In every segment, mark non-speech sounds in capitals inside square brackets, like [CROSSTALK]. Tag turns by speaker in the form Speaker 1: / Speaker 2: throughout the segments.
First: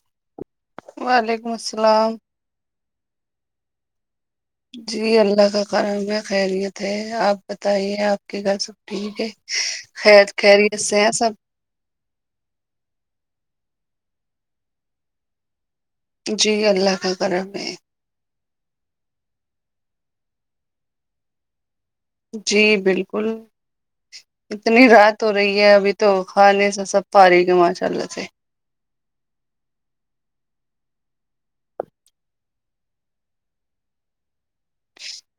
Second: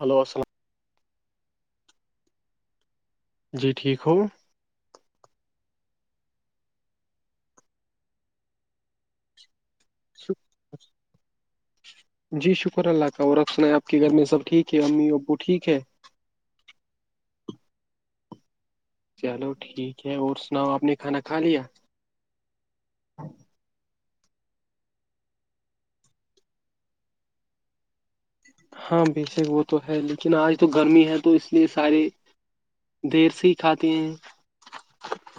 Speaker 1: hello السلام
Speaker 2: وعلیکم السلام
Speaker 1: جی ٹھیک ہو
Speaker 2: جی اللہ کا کارم میں خیریت ہے آپ بتائیے آپ کی گھر سب ٹھیک ہے خیر خری ای سے سب
Speaker 1: جی شکر اللہ کا اور رکھ سنایں آپ کے گھر میں سب ٹھیک ہے امی ابو ٹھیک ہے
Speaker 2: جی اللہ کا قم میں
Speaker 1: چلو ٹھیک ہے اور سناؤ آپ نے کھانا کھا لیا
Speaker 2: جی بالکل اتنی رات ہو رہی ہے ابھی تو خان نہیں سا سب پ رہی ہے ماشاء اللہ سے
Speaker 1: ہاں بے شک وہ تو ہے لیکن آج تو گرمی ہے تو اس لیے سارے دیر سے ہی کھاتے ہیں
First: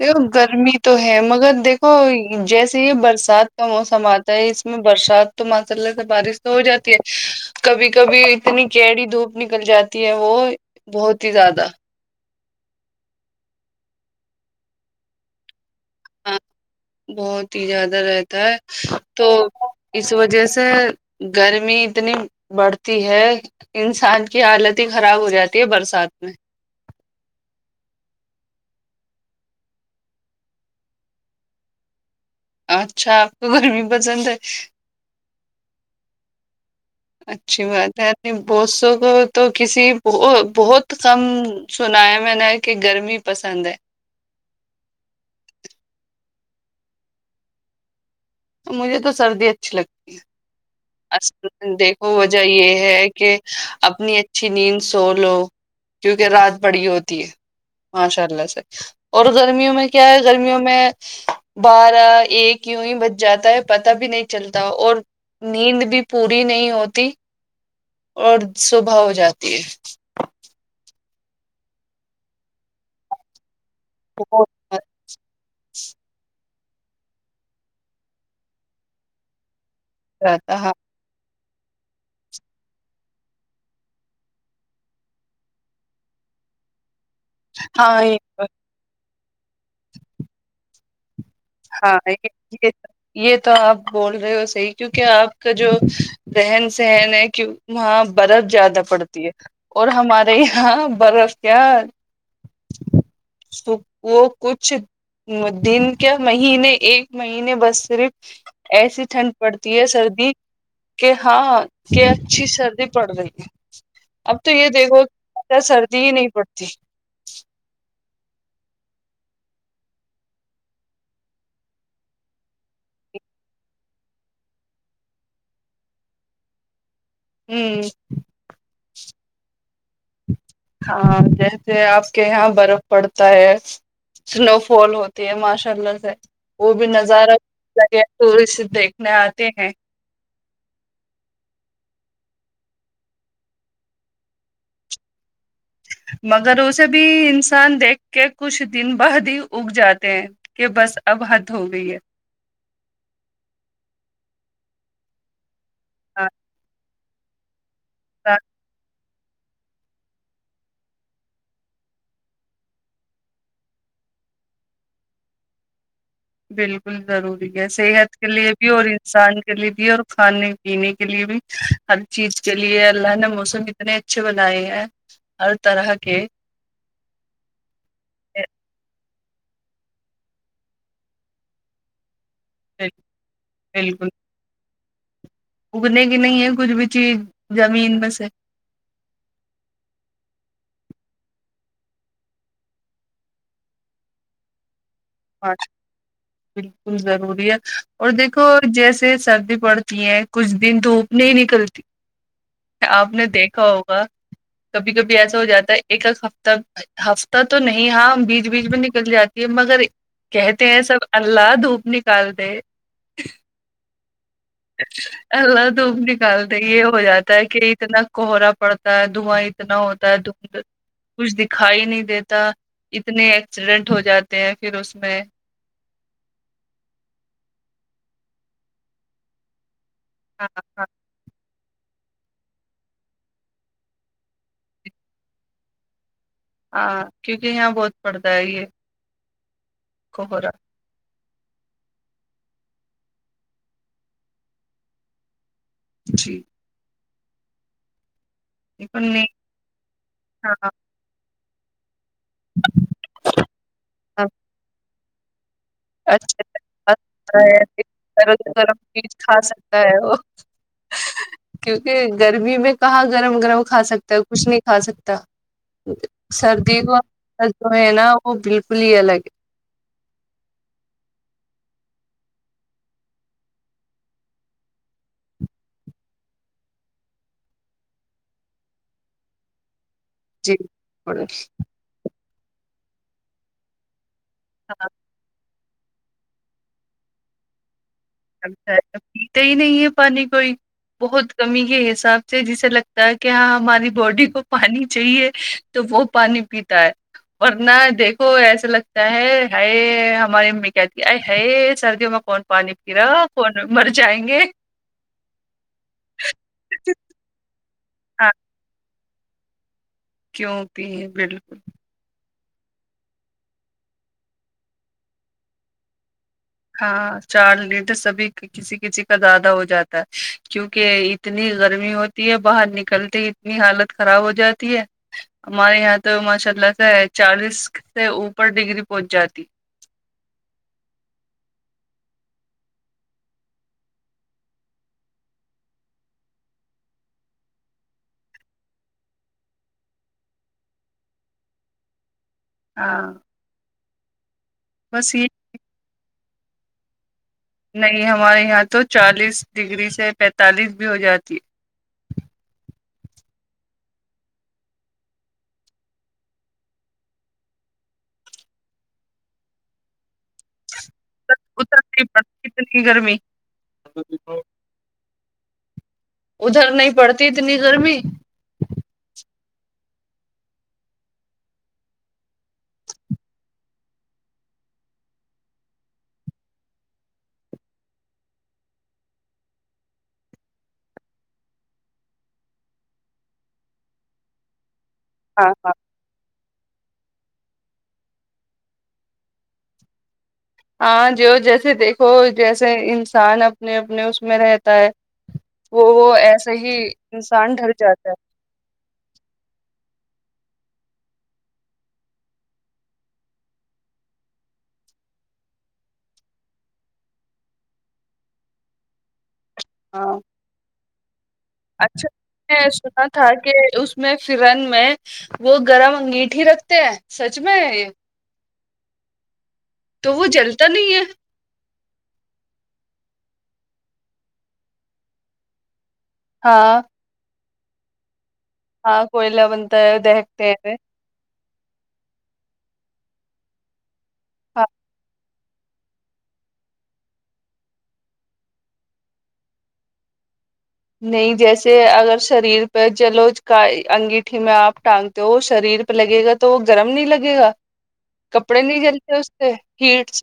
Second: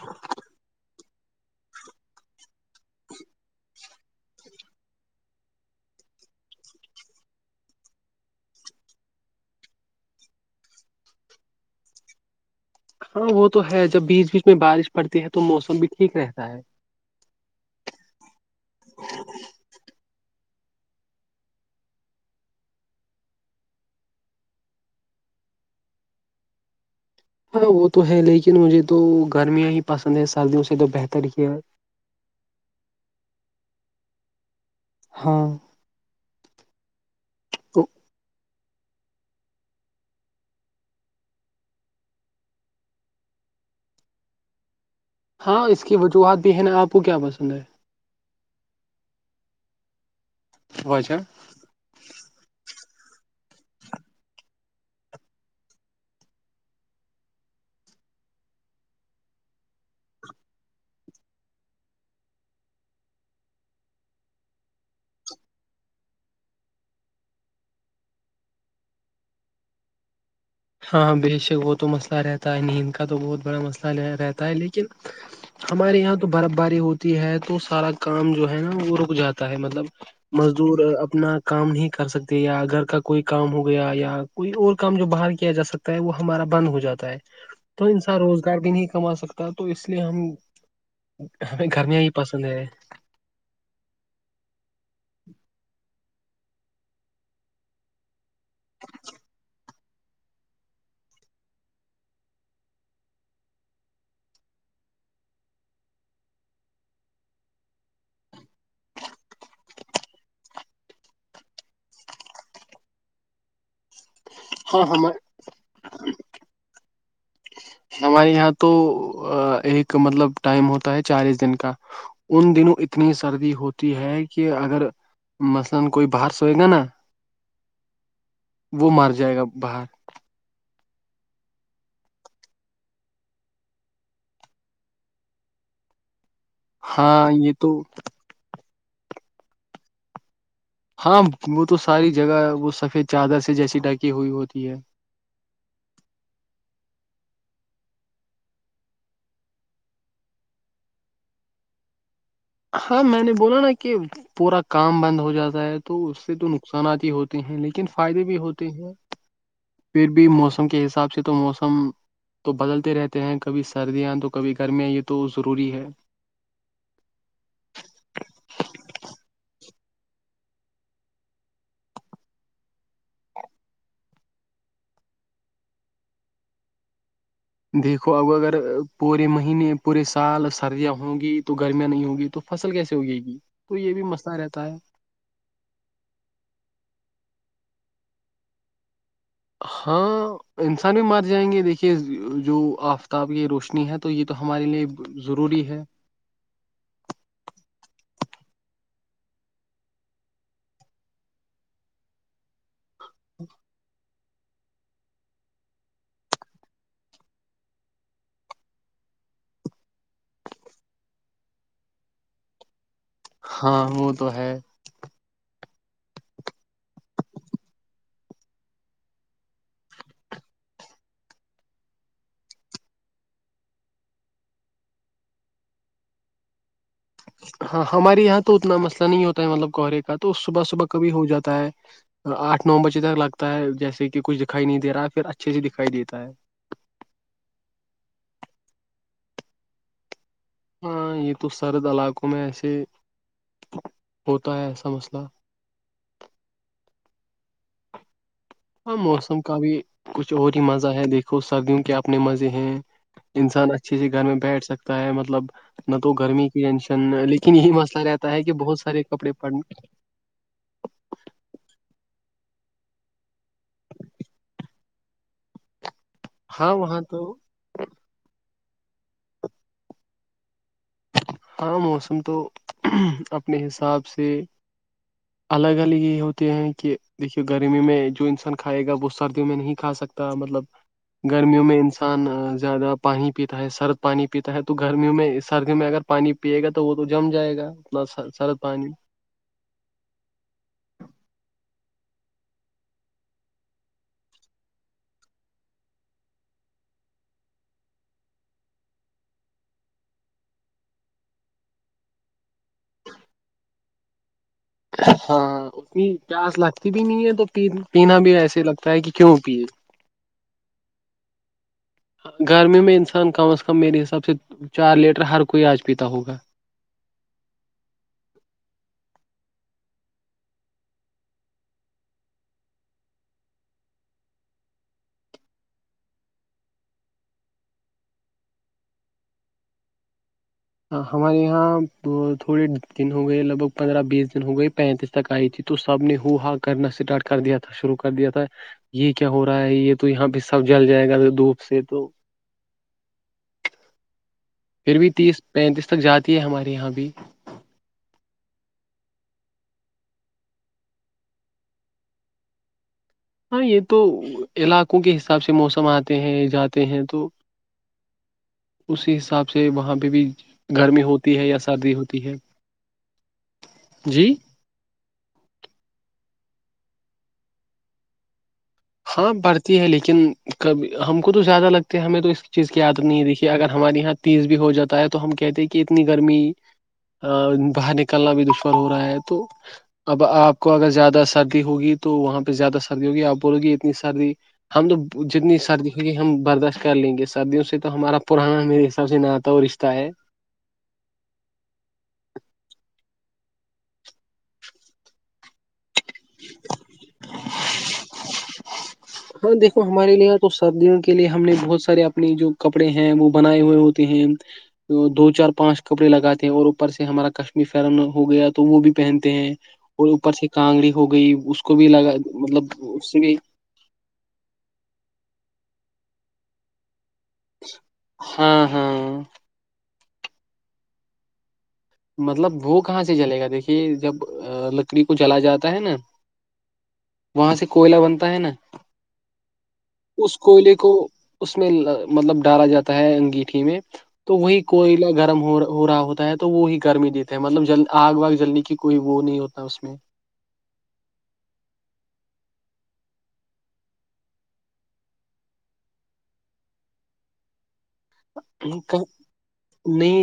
Speaker 2: دو گرمی تو ہے مگر دیکھو جیسے ہی برسات کا موسم آتا ہے اس میں برسات تو مسللہ سے بارش تو ہو جاتی ہے کبھی کبھی اتنی کیڑی دھوپ نکل جاتی ہے وہ بہت ہی زیادہ
Speaker 1: ہاں وہ تو ہے جب بیچ بیچ میں بارش پڑتی ہے تو موسم بھی ٹھیک
Speaker 2: ہاں
Speaker 1: رہتا ہے
Speaker 2: بہت ہی زیادہ رہتا ہے تو اس وجہ سے گرمی اتنی بڑھتی ہے انسان کی حالت ہی خراب ہو جاتی ہے برسات میں
Speaker 1: ہاں وہ تو ہے لیکن مجھے تو گرمیاں ہی پسند ہے سردیوں سے تو بہتر کیا ہے
Speaker 2: اچھا آپ کو گرمی پسند ہے
Speaker 1: ہاں
Speaker 2: اچھی بات ہے اپنی بسوں کو تو کسی ب بہت کم سنا ہے میں نے کہ گرمی پسند ہے
Speaker 1: ہاں اس کی وجوہات بھی ہے نا آپ کو کیا پسند ہے
Speaker 2: مجھے تو سردی اچھی لگتی ہے
Speaker 1: وجہ
Speaker 2: دیکھو وجہ یہ ہے کہ اپنی اچھی نیند سو لو کیونکہ رات بڑی ہوتی ہے ماشاء اللہ سے اور گرمیوں میں کیا ہے گرمیوں میں بارہ ایک یوں ہی بچ جاتا ہے پتا بھی نہیں چلتا اور نیند بھی پوری نہیں ہوتی اور صبح ہو جاتی ہے
Speaker 1: ہاں بے شک وہ تو مسئلہ رہتا ہے نیند کا تو بہت بڑا مسئلہ
Speaker 2: بہت
Speaker 1: رہتا ہے لیکن ہمارے یہاں تو برف باری ہوتی ہے تو سارا کام جو ہے نا وہ رک جاتا ہے مطلب
Speaker 2: مزہ آتا ہاں
Speaker 1: مزدور اپنا کام نہیں کر سکتے یا گھر کا کوئی کام ہو گیا یا کوئی اور کام جو باہر کی جا سکتا ہے وہ ہمارا بند ہو جاتا ہے تو
Speaker 2: ہاں
Speaker 1: انسان
Speaker 2: یہ-
Speaker 1: روز ار بھی نہیں کما سکتا تو اس لیے ہم ہمیں گھر
Speaker 2: ہاں
Speaker 1: میں ہی
Speaker 2: یہ
Speaker 1: پسند ہے
Speaker 2: یہ یہ تو آپ بول رہے ہو صحیح کیونکہ آپ کا جو رہن سہن ہے کی وہاں برف زیادہ پڑتی ہے اور ہمارے یہاں برف کیا تو وہ کچھ دن کیا مہینے ایک مہینے بس صرف ایسی ٹھنڈ پڑتی ہے سردی کہ ہاں کہ اچھی سردی پڑ رہی ہے اب تو یہ
Speaker 1: ہاں
Speaker 2: دیکھو
Speaker 1: ہم
Speaker 2: سردی ہی نہیں پڑتی
Speaker 1: ہمارے یہاں تو ایک مطلب ٹائم ہوتا ہے چالیس دن کا ان دنوں اتنی سردی ہوتی ہے کہ اگر مثلا کوئی باہر سوئے گا نا
Speaker 2: ہوں
Speaker 1: وہ مر جائے گا باہر
Speaker 2: ہاں جیس آپ کے یہاں برف پڑتا ہے اسنو فال ہوتی ہے ماشاء اللہ سے وہ بھی
Speaker 1: ہاں
Speaker 2: نظارہ
Speaker 1: یہ تو
Speaker 2: لگے تو دیکھنے آتے ہیں
Speaker 1: ہاں وہ تو ساری جگہ وہ سفید چادر سے جیسی ڈھکی ہوئی ہوتی ہے
Speaker 2: مگر اسے بھی انسان دیکھ کے کچھ دن بعد ہی اگ جاتے ہیں کہ بس اب حد ہو گئی ہے
Speaker 1: ہاں میں نے بولا نا کہ پورا کام بند ہو جاتا ہے تو اس
Speaker 2: ہاں
Speaker 1: سے تو نقصانات ہی ہوتے ہیں لیکن فائدے بھی ہوتے ہیں پھر بھی موسم کے حساب سے تو موسم تو بدلتے رہتے ہیں کبھی سردیاں تو کبھی گرمیاں یہ تو ضروری ہے
Speaker 2: بالکل ضروری ہے صحت کے لیے بھی اور انسان کے لیے بھی اور کھانے پینے کے لیے بھی ہر چیز کے لیے اللہ نے موسم اتنے اچھے بنائے ہیں ہر طرح کے
Speaker 1: دیکھو اب اگر
Speaker 2: کے
Speaker 1: پورے مہینے پورے سال سردیاں ہوں گی تو گرمیاں نہیں ہوں گی تو فصل کیسے ہوگی گی تو یہ بھی
Speaker 2: بالکل
Speaker 1: مسئلہ رہتا ہے
Speaker 2: اگنے کی نہیں ہے کچھ بھی چیز زمین میں سے
Speaker 1: ہاں انسان بھی مار جائیں گے دیکھیے جو آفتاب کی روشنی ہے تو یہ تو ہمارے لیے ضروری ہے
Speaker 2: جی بالکل ضروری ہے اور دیکھو جیسے سردی پڑتی ہے کچھ دن دھوپ نہیں نکلتی آپ نے دیکھا ہوگا کبھی کبھی ایسا ہو جاتا ہے ایک ایک ہفتہ ہفتہ تو نہیں ہاں بیچ بیچ میں نکل جاتی ہے مگر کہتے ہیں سب اللہ دھوپ نکال دے
Speaker 1: ہاں وہ تو ہے
Speaker 2: [UNINTELLIGIBLE] پلہ دھوپ نکالتے یہ ہو جاتا ہے کہ اتنا کوہرا پڑتا ہے دھواں اتنا ہوتا ہے د [UNINTELLIGIBLE] کچھ دکھائی نہیں دیتا اتنے ایکسیڈینٹ ہو جاتے ہیں پھر اس میں
Speaker 1: ہاں ہمارے یہاں تو اتنا مسئلہ نہیں ہوتا ہے مطلب کوہرے کا تو
Speaker 2: ہاں
Speaker 1: صبح
Speaker 2: ہاں
Speaker 1: صبح کبھی ہو جا ہے آٹھ نو بجے تک لگتا ہے جیسے کہ کچھ دکھائی نہیں دے رہا ہے پھر اچھے سے دکھائی دیتا ہے
Speaker 2: ہاں کیونکہ یہاں بہت پڑتا ہے یہ ک ہوورا
Speaker 1: ہاں یہ تو سرد علاقوں میں ایسے ہوتا ہے ایسا مسئلہ
Speaker 2: جی
Speaker 1: ہاں
Speaker 2: لیکن نہیں
Speaker 1: موسم کا بھی کچھ اور
Speaker 2: ہاں
Speaker 1: ہی مزہ ہے دیکھو سردیوں کے آپ اپنے مزے ہیں انسان اچھے سے گھر میں بیٹھ سکتا ہے مطلب نہ تو گرمی کی ٹینشن لیکن یہی مسئلہ رہتا ہے
Speaker 2: گرم
Speaker 1: کہ بہت سارے کپڑے پڑ
Speaker 2: تو [UNINTELLIGIBLE] کیونکہ گرمی میں کہاں گرم گرم کھا سکتا ہے کچھ نہیں کھا سکتا
Speaker 1: ہاں
Speaker 2: سردی
Speaker 1: وہاں تو
Speaker 2: کا جو ہے نا وہ بالکل ہی الگ ہے
Speaker 1: ہاں موسم تو اپنے حساب سے
Speaker 2: [UNINTELLIGIBLE]
Speaker 1: الگ الگ یہ ہوتے ہیں کہ دیکے گرمی میں جو انسان کھائے گا وہ سردیوں میں نہیں کھا سکتے
Speaker 2: جی
Speaker 1: مطلب گرمیوں میں انسان زیادہ پانی پیتا ہے سرد پانی پیتا ہے تو
Speaker 2: ہاں
Speaker 1: گرمیوں میں سردیوں میں اگر پانی پیے گا تو وہ تو جم جائے گا سر- سرد
Speaker 2: اچھا
Speaker 1: پانی
Speaker 2: اا پیتے ہی نہیں ہے پانی کوئی بہت کمی کے حساب سے جسے لگتا ہے کہ ہاں ہماری باڈی کو پانی چاہیے تو وہ پانی پیتا ہے ورنہ دیکھو ایسا لگتا ہے ہے ہماری امی کہتی آ ہے سردیوں میں فون پانی پ رہا فون مر جائیں گے
Speaker 1: ہاں اتنی پیاس لگتی بھی نہیں ہے تو پینا
Speaker 2: ہاں
Speaker 1: بھی ایسے لگتا ہے کہ کیوں پیے
Speaker 2: کیوں پہ ہے بالکل
Speaker 1: گرمی میں انسان کم از کم میرے حساب سے چار لیٹر ہر کوئی آج پیتا ہوگا
Speaker 2: ہاں چار لیٹ سبھی کسی کسی کا زیادہ ہو جاتا ہے کیونکہ اتنی گرمی ہوتی ہے باہر نکلتے اتنی حالت خراب ہو جاتی ہے ہمارے یہاں تو ماشاء اللہ سے چالیس سے اوپر ڈگری پہنچ جاتی
Speaker 1: ہمارے یہاں تھوڑے دن ہو گئے لگ بھگ پندرہ بیس دن ہو گئے پینتیس تک آئی تھی تو سب نے ہو ہا کرنا اسٹارٹ کر دیا تھا شروع کر دیا تھا یہ کیا ہو رہا ہے یہ تو یہاں پہ سب جل جائے گا دھوپ سے تو
Speaker 2: ہاں
Speaker 1: پھر بھی
Speaker 2: بس یہ
Speaker 1: تیس پینتیس تک جاتی ہے ہمارے یہاں بھی
Speaker 2: نہیں ہمارے یہاں تو چالیس ڈگری سے پینتالیس بھی ہو جاتی ہے
Speaker 1: ہاں یہ تو علاقوں کے حساب سے موسم آتے ہیں جاتے ہیں تو اسی حساب سے وہاں پہ بھی گرمی ہوتی تی ہے یا
Speaker 2: اتر
Speaker 1: سردی
Speaker 2: نہیں
Speaker 1: ہوتی ہے
Speaker 2: پڑتی اتنی گرمی
Speaker 1: جی
Speaker 2: ادھر نہیں پڑتی اتنی گرمی
Speaker 1: ہاں پڑھتی ہے لیکن کبھی ہم کو تو زیادہ لگتے ہے ہمیں تو اس چیز کی یادت نہیں ہے دیکھیے اگر ہمارے یہاں تیز بھی ہو جاتا ہے تو ہم کہتے ہیں کہ اتنی گرمی باہر نکلنا بھی دشکر ہو رہا ہے تو اب آپ کو اگر زیادہ سردی ہوگی تو وہاں پہ زیادہ سردی ہوگی آپ بولو گی اتنی سردی ہم تو
Speaker 2: ہاں
Speaker 1: جتنی
Speaker 2: ہاں
Speaker 1: سردی کیہ ہم برداشت کر لیں گے سردیوں سے تو ہمارا پرانا میرے حساب سے نہ آتا ہو رشتہ ہے
Speaker 2: ہاں جو جیسے دیکھو جیسے انسان اپنے اپنے اس میں رہتا ہے وہ وہ ایسا ہی انسان ڈر جاتا ہے
Speaker 1: ہاں دیکھو ہمارے لیےاں تو سردیوں کے لیے ہم نے بہت سارے اپنے جو کپڑے ہیں وہ بنائے ہوئے ہوتے ہیں دو چار پانچ کپڑے لگاتے ہیں اور اوپر سے ہمارا کشمیر فرن ہو گیا تو وہ بھی پہنتے ہیں اور
Speaker 2: ہاں
Speaker 1: اوپر سے کانگڑی ہو گئی اس کو بھی
Speaker 2: اچھا
Speaker 1: لگا
Speaker 2: میں
Speaker 1: مطلب
Speaker 2: نے سنا
Speaker 1: اس سے
Speaker 2: تھا
Speaker 1: بھی
Speaker 2: کہ اس میں فرن میں وہ گرم انگیٹ ہی رکھتے ہیں سچ میں یہ
Speaker 1: ہاں ہاں
Speaker 2: تو وہ جلتا نہیں ہے
Speaker 1: مطلب وہ کہاں سے چلے گا دیکھیے جب لکڑی کو چلا جاتا ہے نا
Speaker 2: ہاں
Speaker 1: وہاں سے کوئلہ بنتا ہے نا
Speaker 2: ہاں کوئلہ بنتا
Speaker 1: اس
Speaker 2: دیہکتے
Speaker 1: کوئلے کو اس میں مطلب ڈالا جاتا ہے انگیٹھی میں تو وہی
Speaker 2: ہاں
Speaker 1: کوئلہ گرم ہو ہو رہا ہوتا ہے تو وہی گرمی دیتا ہیں مطلب ج آگ واگ جلنے کی کوئی وہ نہیں ہوتا اس میں
Speaker 2: نہیں جیسے اگر شریر پہ جلو کا انگیٹھی میں آپ ٹانگ تو وہ شریر پہ لگے گا تو وہ گرم نہیں لگے گا کپڑے نہیں جلتے اس سے ہیٹس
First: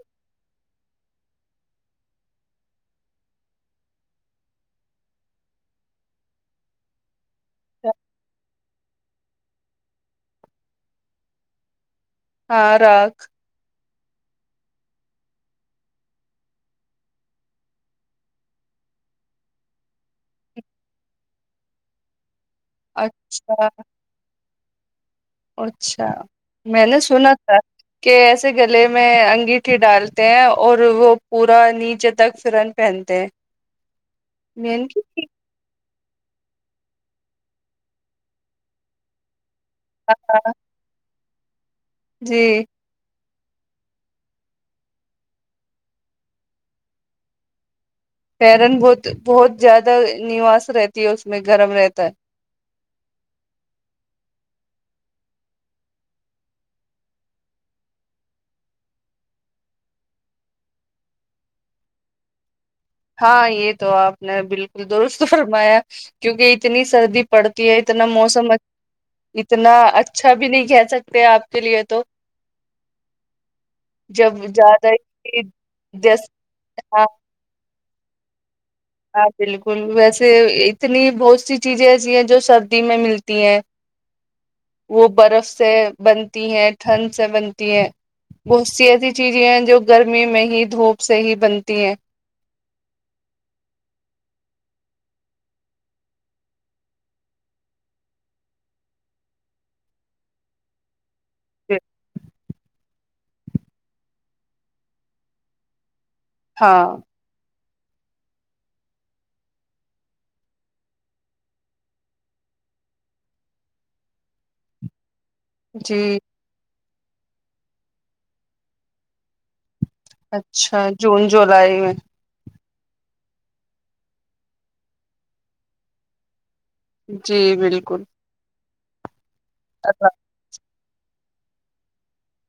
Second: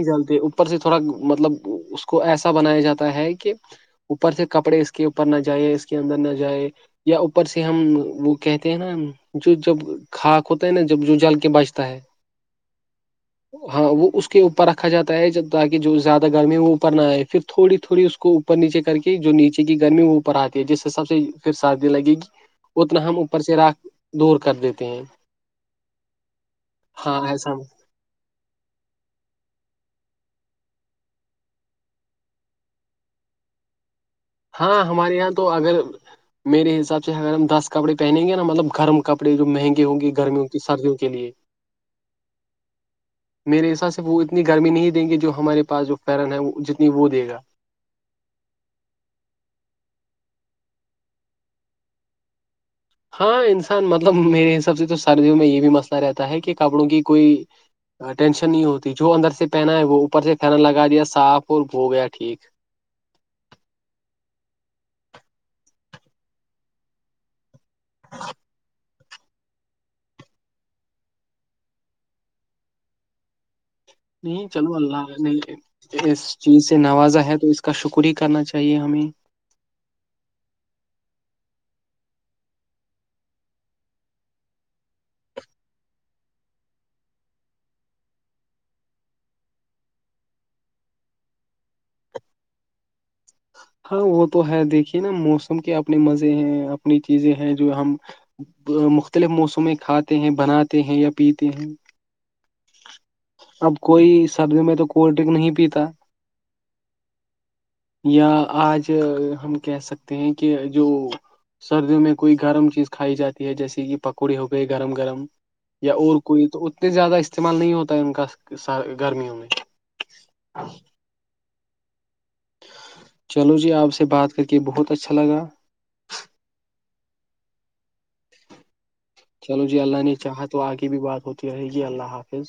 Speaker 1: ر سے تھوڑا مطلب اس کو ایسا بنایا جاتا ہے کہ اوپر سے کپڑے اس کے اوپر نہ جائ اس کے اندر نہ جائے یا اوپر سے ہم وہ کہتے ہیں نا جو جب خاک ہوتا ہے نا جب جو جل کے بجتا ہے
Speaker 2: ہاں
Speaker 1: ہاں وہ اس کے اوپر رکھا جاتا ہے جب تاکہ جو زیادہ گرمی ہے وہ اوپر نہ آئے پھر تھوڑی تھوڑی اس کو اوپر نیچے کر کے جو نیچے کی گرمی ہے وہ اوپر آتی ہے جس سے سب سے پھر شردی لگے گی اتنا ہم اوپر سے
Speaker 2: اچھا
Speaker 1: راک دور کر دیتے ہیں
Speaker 2: اچھا میں نے
Speaker 1: ہاں
Speaker 2: سنا
Speaker 1: ایسا
Speaker 2: تھا کہ ایسے گلے میں انگیٹھی ڈال ہیں اور وہ پورا نیچے تک فرن پہنتے ہیں
Speaker 1: ہاں
Speaker 2: مین کی
Speaker 1: ہمارے یہاں تو اگر میرے حساب سے اگر ہم دس کپڑے پہنیں گے نا مطلب گرم کپڑے جو مہنگے ہوں گے گرمیوں کی سردوں کے لیے
Speaker 2: جی
Speaker 1: میرے حساب سے وہ اتنی گرمی نہیں دیں گی جو ہمارے پاس جو فرن ہے جتنی وہ دے گا
Speaker 2: ہیرن بہت بہت زیادہ نواس رہتی ہے اس میں گرم رہتا ہے
Speaker 1: ہاں انسان مطلب میرے حساب سے تو سردیوں میں یہ بھی مسئلہ رہتا ہے کہ کپڑوں کی کوئی ٹینشن نہیں ہوتی جو اندر سے پہنا ہے وہ اوپر سے پینا لگا دیا صاف اور بو گیا ٹھیک
Speaker 2: ہاں یہ تو آپ نے بالکل درست فرمایا کیونکہ اتنی سردی پڑتی ہے اتنا موسم اتنا اچھا بھی نہیں کہہ سکتے آپ کے لیے تو جب
Speaker 1: نہیں چلو
Speaker 2: زیادہ
Speaker 1: اللہ
Speaker 2: ہی
Speaker 1: نہیں اس
Speaker 2: جس
Speaker 1: چیز سے
Speaker 2: ہاں
Speaker 1: نوازا ہے تو اس کا شکر ہی کرنا چاہیے ہمیں
Speaker 2: ہاں بالکل ویسے اتنی بہت سی چیزیں ایسی ہیں جو سردی میں ملتی ہیں وہ برف سے بنتی ہیں ٹھنڈ سے بنتی ہے بہت سی ایسی چیزیں ہیں جو گرمی میں ہی دھوپ سے ہی بنتی ہیں
Speaker 1: ہاں وہ تو ہے دیکھیے نا موسم کے اپنے مزے ہیں اپنی چیزیں ہیں جو ہم مختلف موسمیں کھاتے ہیں بناتے ہیں یا پیتے ہیں اب کوئی سبزی میں تو کولڈ ڈرنک نہیں پیتا
Speaker 2: ہاں
Speaker 1: یا آج ہم کہہ سکتے ہیں کہ جو سردیوں میں کوئی گرم چیز کھائی جاتی ہے جیسے کہ پکوڑی ہو گئے گرم گرم یا
Speaker 2: جی
Speaker 1: اور کوئی تو اتنے زیادہ استعمال نہیں ہوتا ہے ان کا گرمیوں میں
Speaker 2: اچھا جون جولائی میں
Speaker 1: چلو جی آپ سے بات کر کے بہت اچھا لگا
Speaker 2: جی بالکل
Speaker 1: چلو جی اللہ نے چاہا تو آگے بھی بات ہوتی رہے گی اللہ حافظ